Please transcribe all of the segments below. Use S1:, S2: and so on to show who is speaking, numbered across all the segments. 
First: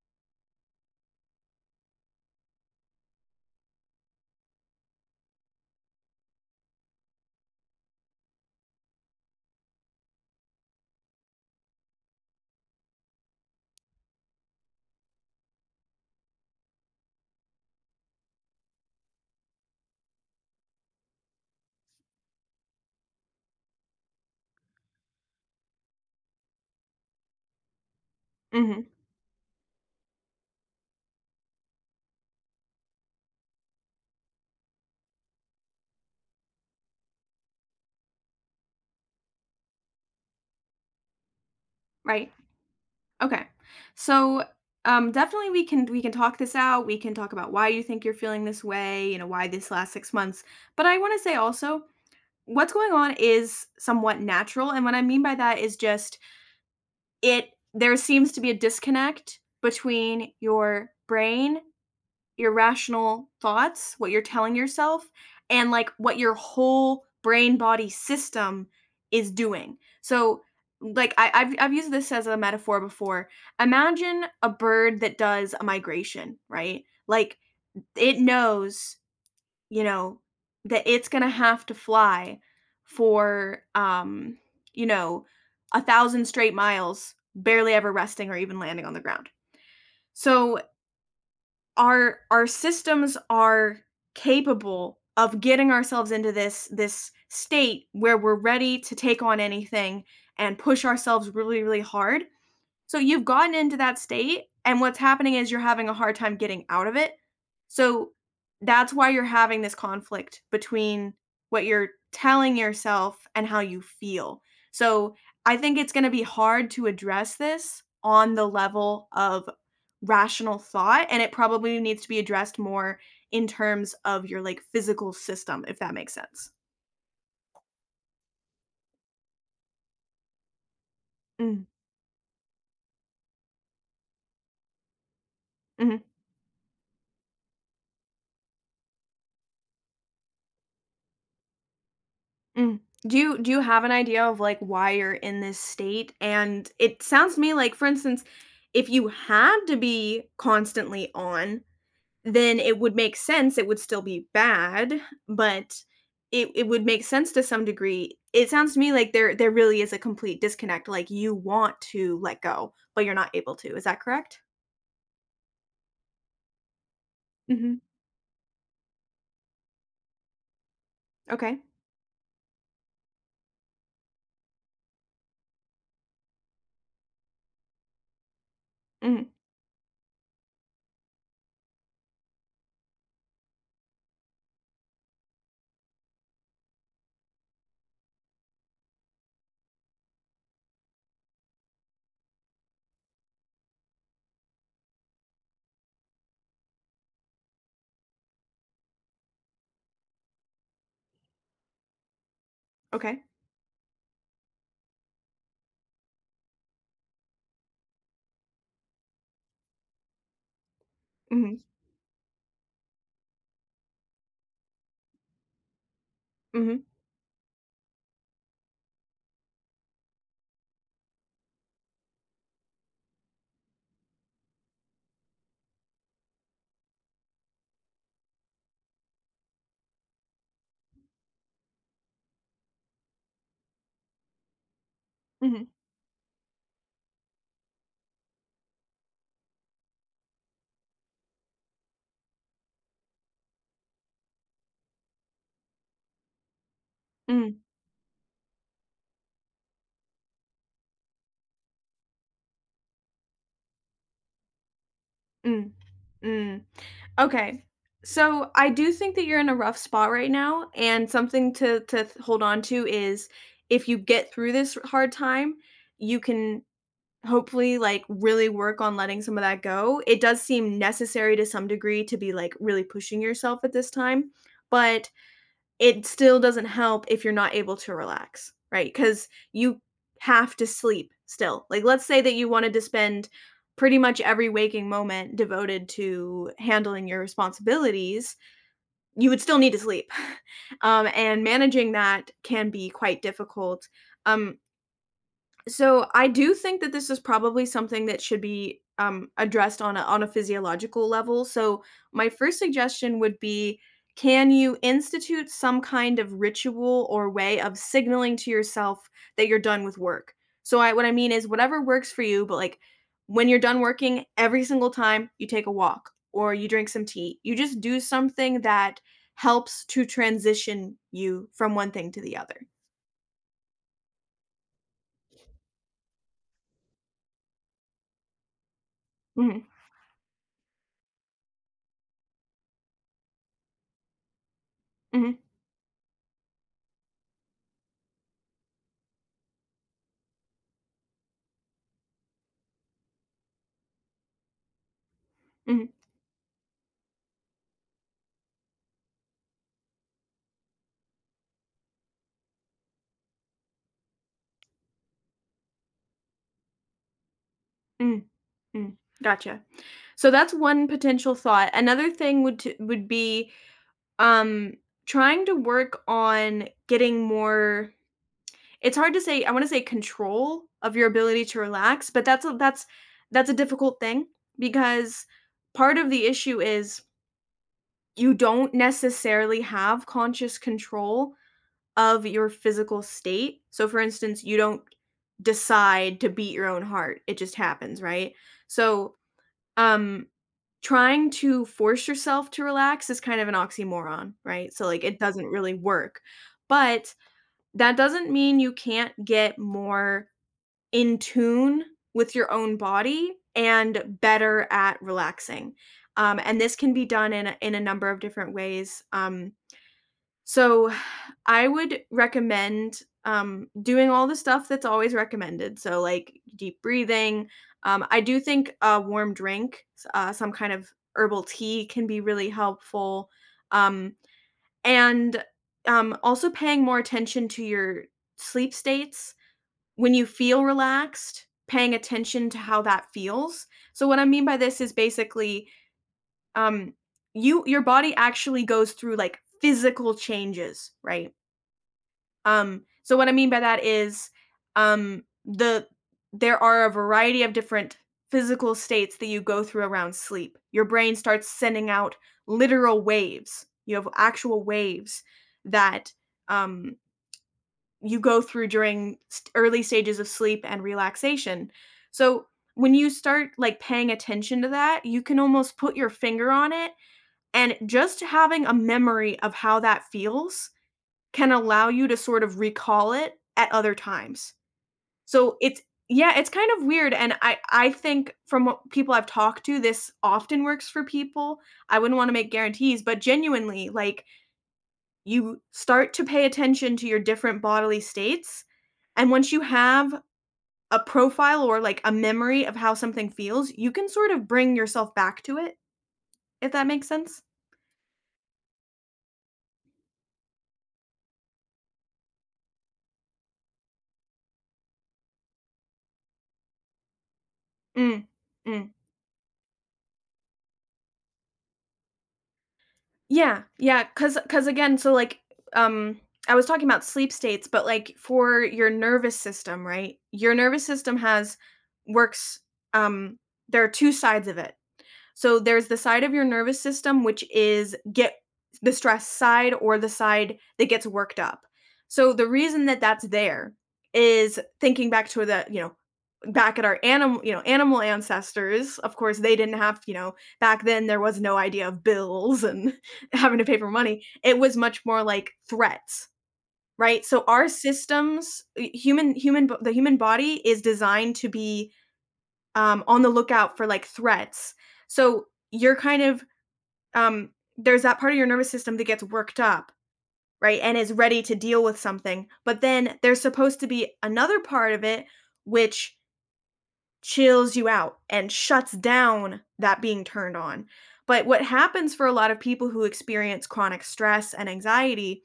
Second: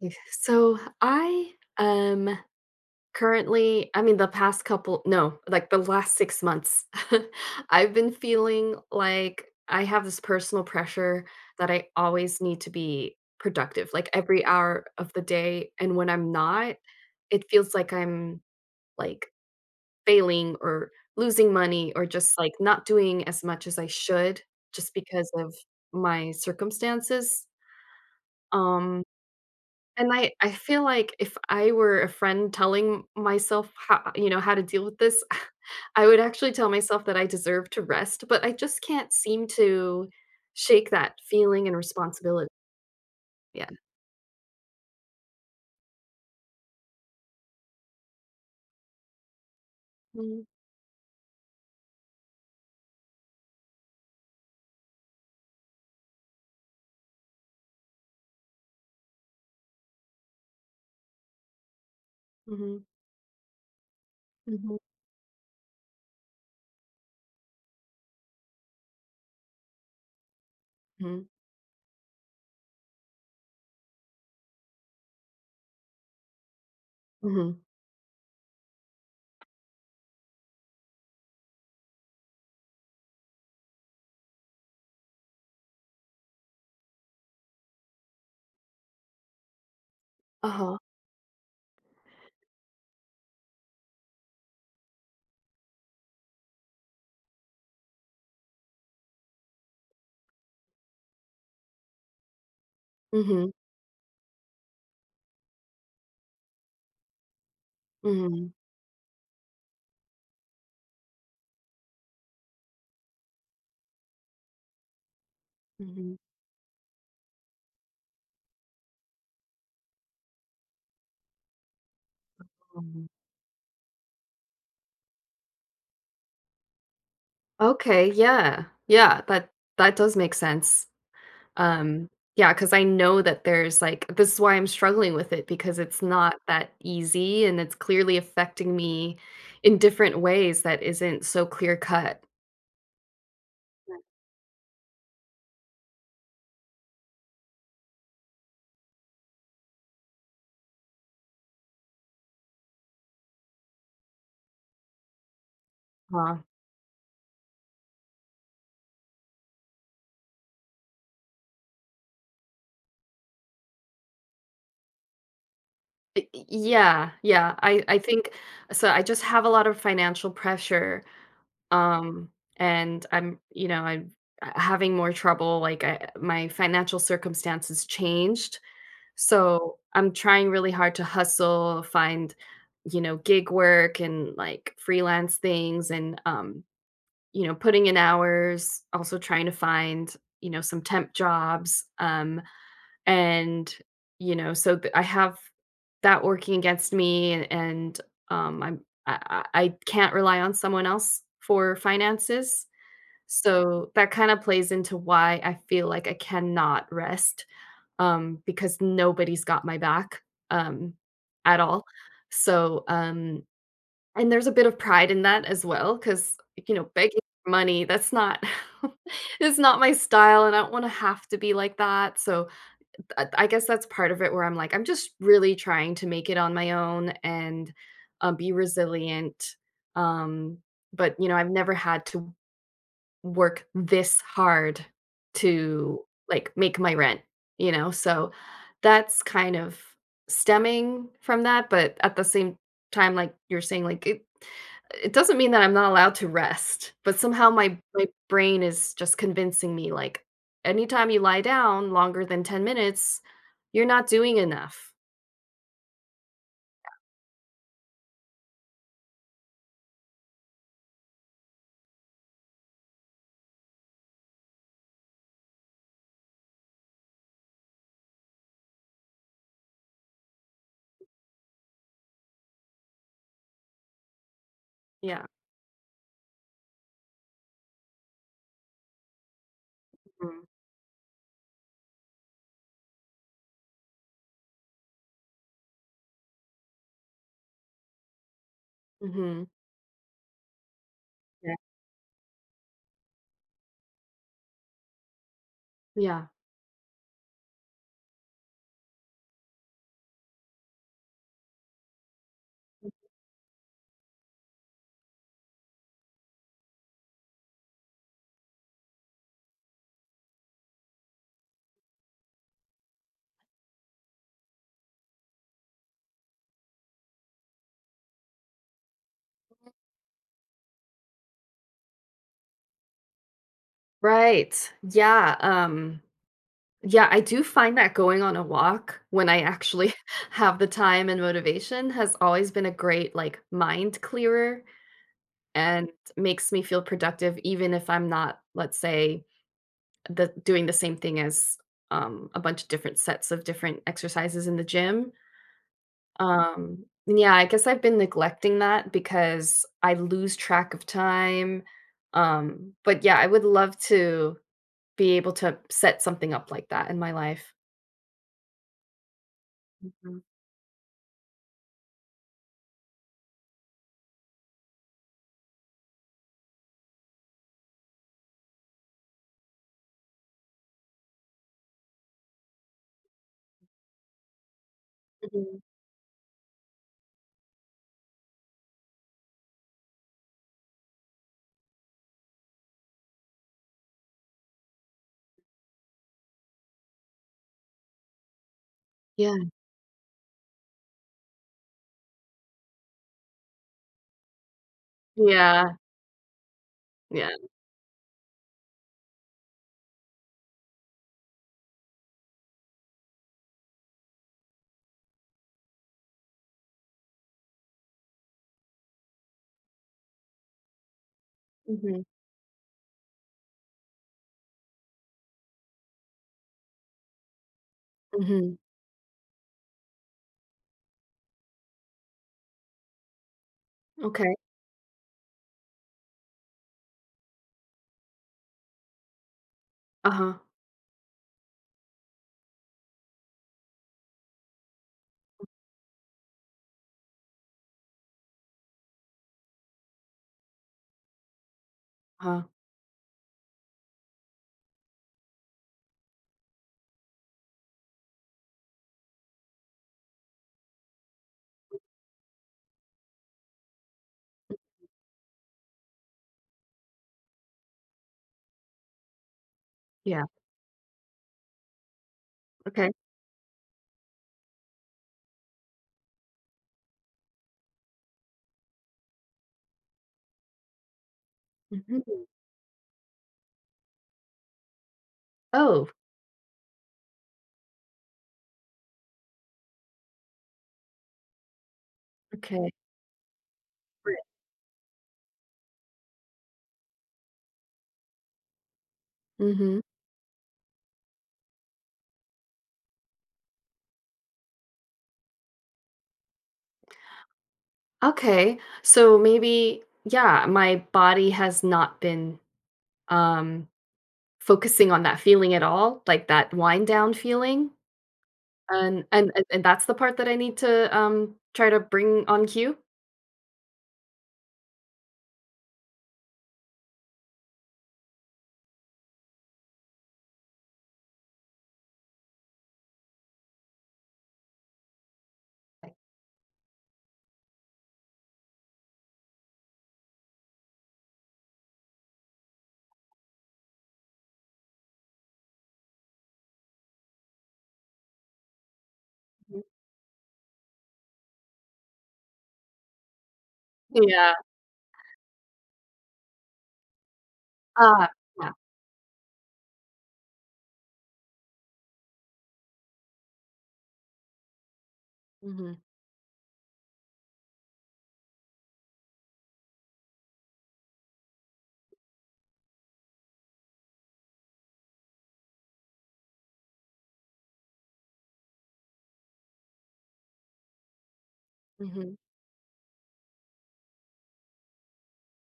S1: Yeah. So I um currently, I mean the past couple, no, like the last 6 months, I've been feeling like I have this personal pressure that I always need to be productive, like every hour of the day, and when I'm not, it feels like I'm like failing or losing money or just like not doing as much as I should just because of my circumstances.
S2: Mhm.
S1: Um and I feel like if I were a friend telling myself how, how to deal with this, I would actually tell myself that I deserve to rest, but I just can't seem to shake that feeling and
S2: Right.
S1: responsibility.
S2: Okay.
S1: Yeah.
S2: So, definitely we can talk this out. We can talk about why you think you're feeling this way, you know, why this last 6 months.
S1: Mhm,
S2: But I want to say also, what's going on is somewhat natural. And what I mean by that is just it there seems to be a disconnect between your brain
S1: mhm,
S2: irrational thoughts, what you're telling
S1: mhm,
S2: yourself, and like what your whole brain body system is doing. So like
S1: mhm,
S2: I've used this as a metaphor before. Imagine a bird that does a migration, right? Like
S1: mhm.
S2: it knows, you know, that it's gonna have to fly for you know, a thousand straight miles, barely ever resting or even landing on the ground. So
S1: Uh-huh.
S2: our systems are capable of getting ourselves into this state where we're ready to take on anything and push ourselves really really hard so you've
S1: Mhm,
S2: gotten into that state, and what's happening is you're having a hard time getting out of it. So
S1: mhm,
S2: that's why you're having this conflict between what you're telling yourself and how you feel. So I think it's going to
S1: mhm,
S2: be hard to address this on the level of rational thought, and it probably needs to be addressed more
S1: mhm.
S2: in terms of your like physical system, if that makes sense.
S1: Okay, yeah. Yeah, that does make sense.
S2: Mm.
S1: Um, Yeah, because I know that there's, like, this is why I'm struggling with it, because
S2: Mm-hmm.
S1: it's not that easy and it's clearly affecting me in different ways that isn't so clear cut.
S2: Mm. Do you have an idea of, like, why you're in this state? And it sounds to me like, for instance, if you had to be constantly on, then it would make sense, it would still be bad, but
S1: uh
S2: it would make sense to some degree. It sounds to me like there really is a complete disconnect, like, you want to let go, but you're not able to. Is that correct?
S1: Y y yeah, yeah,
S2: Mhm.
S1: I I think so. I just have a lot of financial pressure,
S2: Okay.
S1: um, and I'm having more trouble, like, I my financial circumstances changed.
S2: Mhm.
S1: So, I'm trying really hard to hustle, find, you know, gig work and, like, freelance things, and, you know, putting in hours, also trying to find, you know, some temp jobs, and, you know, so th I have that working against me, and I'm I can't rely on someone else for finances,
S2: Okay.
S1: so that kinda plays into why I feel like I cannot rest, because nobody's got my back, um,
S2: Mhm.
S1: at all. So, um and there's a bit of pride in that as well. Because, you
S2: Mhm.
S1: know, begging for money, that's not it's not my style, and I don't wanna have to be like that, so I guess that's part of it, where I'm like, I'm just really trying to make it on my own and, be resilient, um, but, you know, I've never had to work this hard
S2: Mhm.
S1: to like make my rent, you know? So that's kind of stemming from that, but at the same time, like you're saying, like it doesn't mean that I'm not allowed to rest, but somehow
S2: Mhm.
S1: my brain is just convincing me like anytime you lie down longer than 10 minutes, you're not doing enough.
S2: Mm. Mm. Mm. Okay. So I do think that you're in a rough spot right now, and something to hold on to is if you get through this hard time, you can hopefully like really work on letting some of that go. It does seem necessary to some degree to be like really pushing yourself at this time, but
S1: Yeah.
S2: it still doesn't help if you're not able to relax, right? Because you
S1: Mhm.
S2: have to sleep still. Like, let's say that you wanted to spend pretty much every waking moment devoted to handling your responsibilities, you would
S1: Mhm.
S2: still need to sleep. And
S1: Yeah.
S2: managing that can be quite difficult. Um, so I
S1: Yeah.
S2: do think that this is probably something that should be addressed on on a physiological level. So my first suggestion would be, can you institute some kind of ritual or way of signaling to yourself that you're done with work? What I mean is whatever works for you, but like when you're done working, every single time you take a walk or you drink some tea, you just do something that helps to transition you from one thing to the other.
S1: Right. Yeah. Yeah, I do find that going on a walk, when I
S2: Hmm.
S1: actually have the time and motivation, has always been a great, like, mind clearer,
S2: Hmm.
S1: and makes me feel productive even if I'm not, let's say, the doing the same thing as, a bunch of different sets of different exercises in the gym.
S2: Hmm.
S1: And yeah, I guess I've been neglecting that because I lose track of time. But yeah, I would love to be able to set something up like that in my life.
S2: Hmm. Mm, Gotcha.
S1: Mhm.
S2: So that's one potential thought. Another thing would be um trying to work on getting more, it's hard to say, I want to say control of your ability to relax, but that's a that's that's a difficult thing because
S1: Mhm.
S2: part of the issue is you don't necessarily have conscious control of your physical state. So for instance, you don't decide to beat your own heart. It just happens, right? So
S1: Yeah,
S2: um trying to force yourself to relax is kind of an oxymoron, right? So, like, it doesn't
S1: yeah,
S2: really work, but
S1: yeah.
S2: that doesn't mean you can't get more in tune with your own body and better at relaxing, and this can be done in a number of different ways, so, I would
S1: Mhm,
S2: recommend, doing all the stuff that's always recommended, so, like, deep breathing, I do
S1: mhm.
S2: think a warm drink, s some kind of herbal tea can be really helpful, um,
S1: Okay.
S2: and, also paying more attention to your sleep states. When you
S1: Uh-huh,
S2: feel relaxed, paying attention to how that feels. So, what I mean by this is basically, um, you your body actually goes through, like, physical changes, right?
S1: uh-huh.
S2: So what I mean by that is, um, the there are a variety of different physical states that you go through around sleep. Your brain starts sending out literal waves. You have actual waves that um, you go through during early stages
S1: Yeah,
S2: of sleep and relaxation. So
S1: okay.
S2: when you start like paying attention to that, you can almost put your finger on it and just having a memory of how that feels can allow
S1: Mhm.
S2: you to sort of recall it at other times. So it's
S1: Oh,
S2: yeah, it's kind of weird and I think from what people I've talked to this often works for people. I wouldn't want to make
S1: okay.
S2: guarantees, but genuinely
S1: Right.
S2: like you start to pay attention to your different bodily states and once you
S1: Mhm.
S2: have a profile or like a memory of how something feels, you can sort of bring yourself back to it, if that makes sense.
S1: Okay, so maybe, yeah, my body has not been, um, focusing on that feeling at all, like that wind down feeling,
S2: Mm. Mm.
S1: and that's the part that I need to, try to bring on cue?
S2: Yeah, yeah, cause again, so, like, um, I was talking about sleep states, but, like, for your nervous system, right? Your nervous system has works, um there are 2 sides of it. So there's the side of your nervous system, which is get the stress side or the side that gets worked up. So the reason that that's there is thinking back to the, you know, back at our animal, you know, animal ancestors. Of course, they
S1: Mhm.
S2: didn't have, you know, back then there was no idea of bills and having to pay for money.
S1: Yeah.
S2: It was much more like threats, right? So our
S1: Ah, yeah.
S2: systems, human human the human body is designed to be on the lookout for like threats. So
S1: Mhm,
S2: you're kind of um, there's that part of your nervous system that gets worked up, right, and is ready to deal with something. But then there's supposed to be another part of it which chills you out and shuts down that being turned on. But what happens
S1: mhm,
S2: for a lot of people who experience chronic stress and anxiety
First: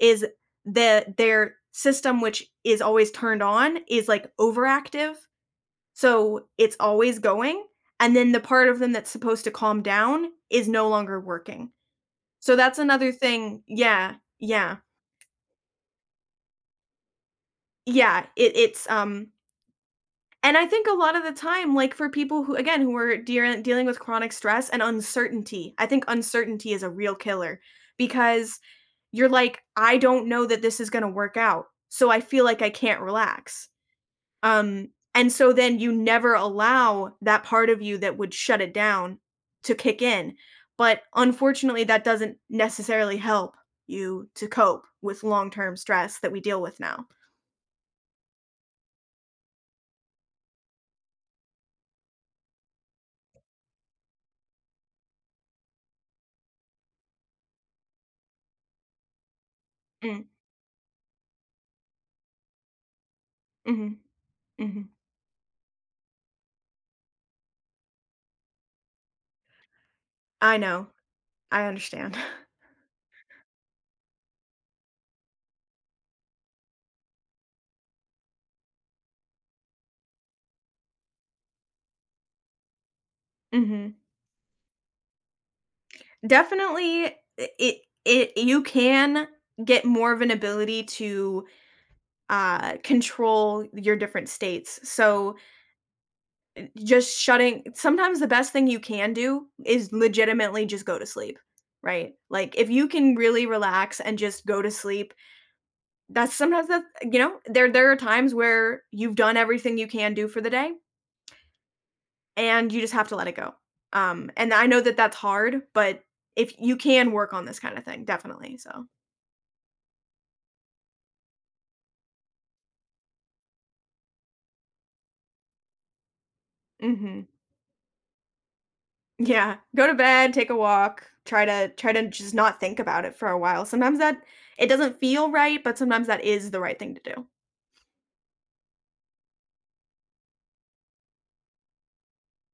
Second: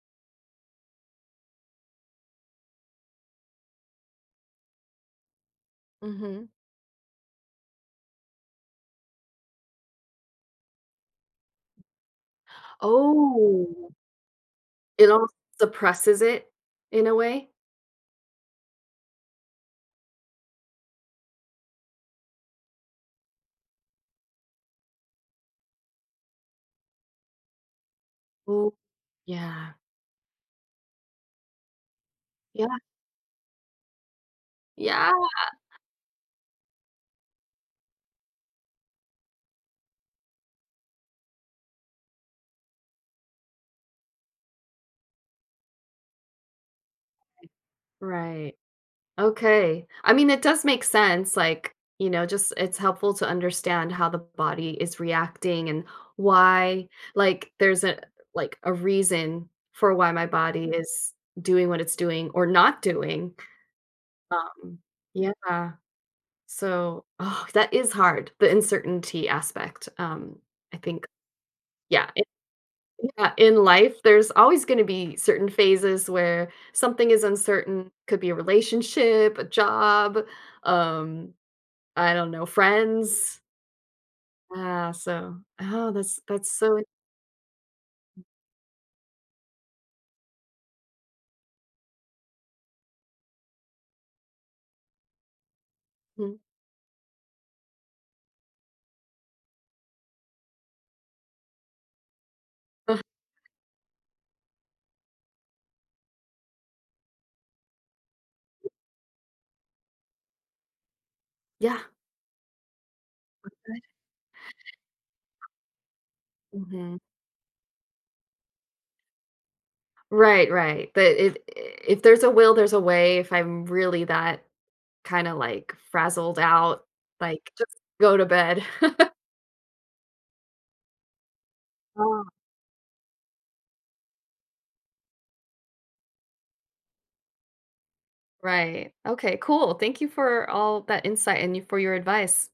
S2: is that their system, which is always turned on, is like overactive
S1: mhm.
S2: so, it's always going, and then the part of them that's supposed to calm down is no longer working. So that's another thing
S1: Oh.
S2: yeah, yeah,
S1: It almost suppresses it in a way.
S2: yeah, it's and I think a lot of the time, like, for people who, again, who are dear dealing with chronic stress and uncertainty, I think uncertainty is a real killer because
S1: Ooh,
S2: you're like,
S1: yeah.
S2: "I don't know that this is gonna work out, so I feel like I
S1: Yeah,
S2: can't relax." Um,
S1: yeah.
S2: and so then you never allow that part of you that would shut it down to kick in. But unfortunately, that doesn't necessarily help you to cope with long term stress that we deal with now.
S1: Right. Okay. I mean, it does make sense, like, you know, just it's helpful to understand how the body is reacting and why. There's a, like, a reason for why
S2: Mm.
S1: my body is doing what it's doing or not doing.
S2: Mhm.
S1: Um,
S2: Mhm.
S1: yeah. So, oh, that is hard, the uncertainty aspect.
S2: I
S1: I
S2: know.
S1: think
S2: I
S1: Yeah.
S2: understand.
S1: Yeah, in life, there's always going to be certain phases where something is uncertain. Could be a relationship, a job, um, I don't know, friends.
S2: Mhm.
S1: Ah, so, oh, that's so.
S2: Definitely, it it you can get more of an ability to, control your different states, so
S1: Mhm.
S2: just shutting sometimes the best thing you can do is legitimately just go to sleep, right? Like, if you can really relax and just go to sleep, that's sometimes that you know, there are times where you've done everything you can do for the day,
S1: Yeah.
S2: and you just have to let it go, and I know that that's hard, but if you
S1: Hmm.
S2: can work on this kinda thing, definitely, so
S1: Right. But if there's a will, there's a way. If I'm really that kind of like frazzled out,
S2: Mhm.
S1: like, just go to bed.
S2: Yeah, go to bed, take a walk, try to
S1: Oh,
S2: just not think about it for a while. Sometimes that it doesn't feel right, but sometimes that is the right thing to do.
S1: right. Okay. Cool. Thank you for all that insight and you- for your advice.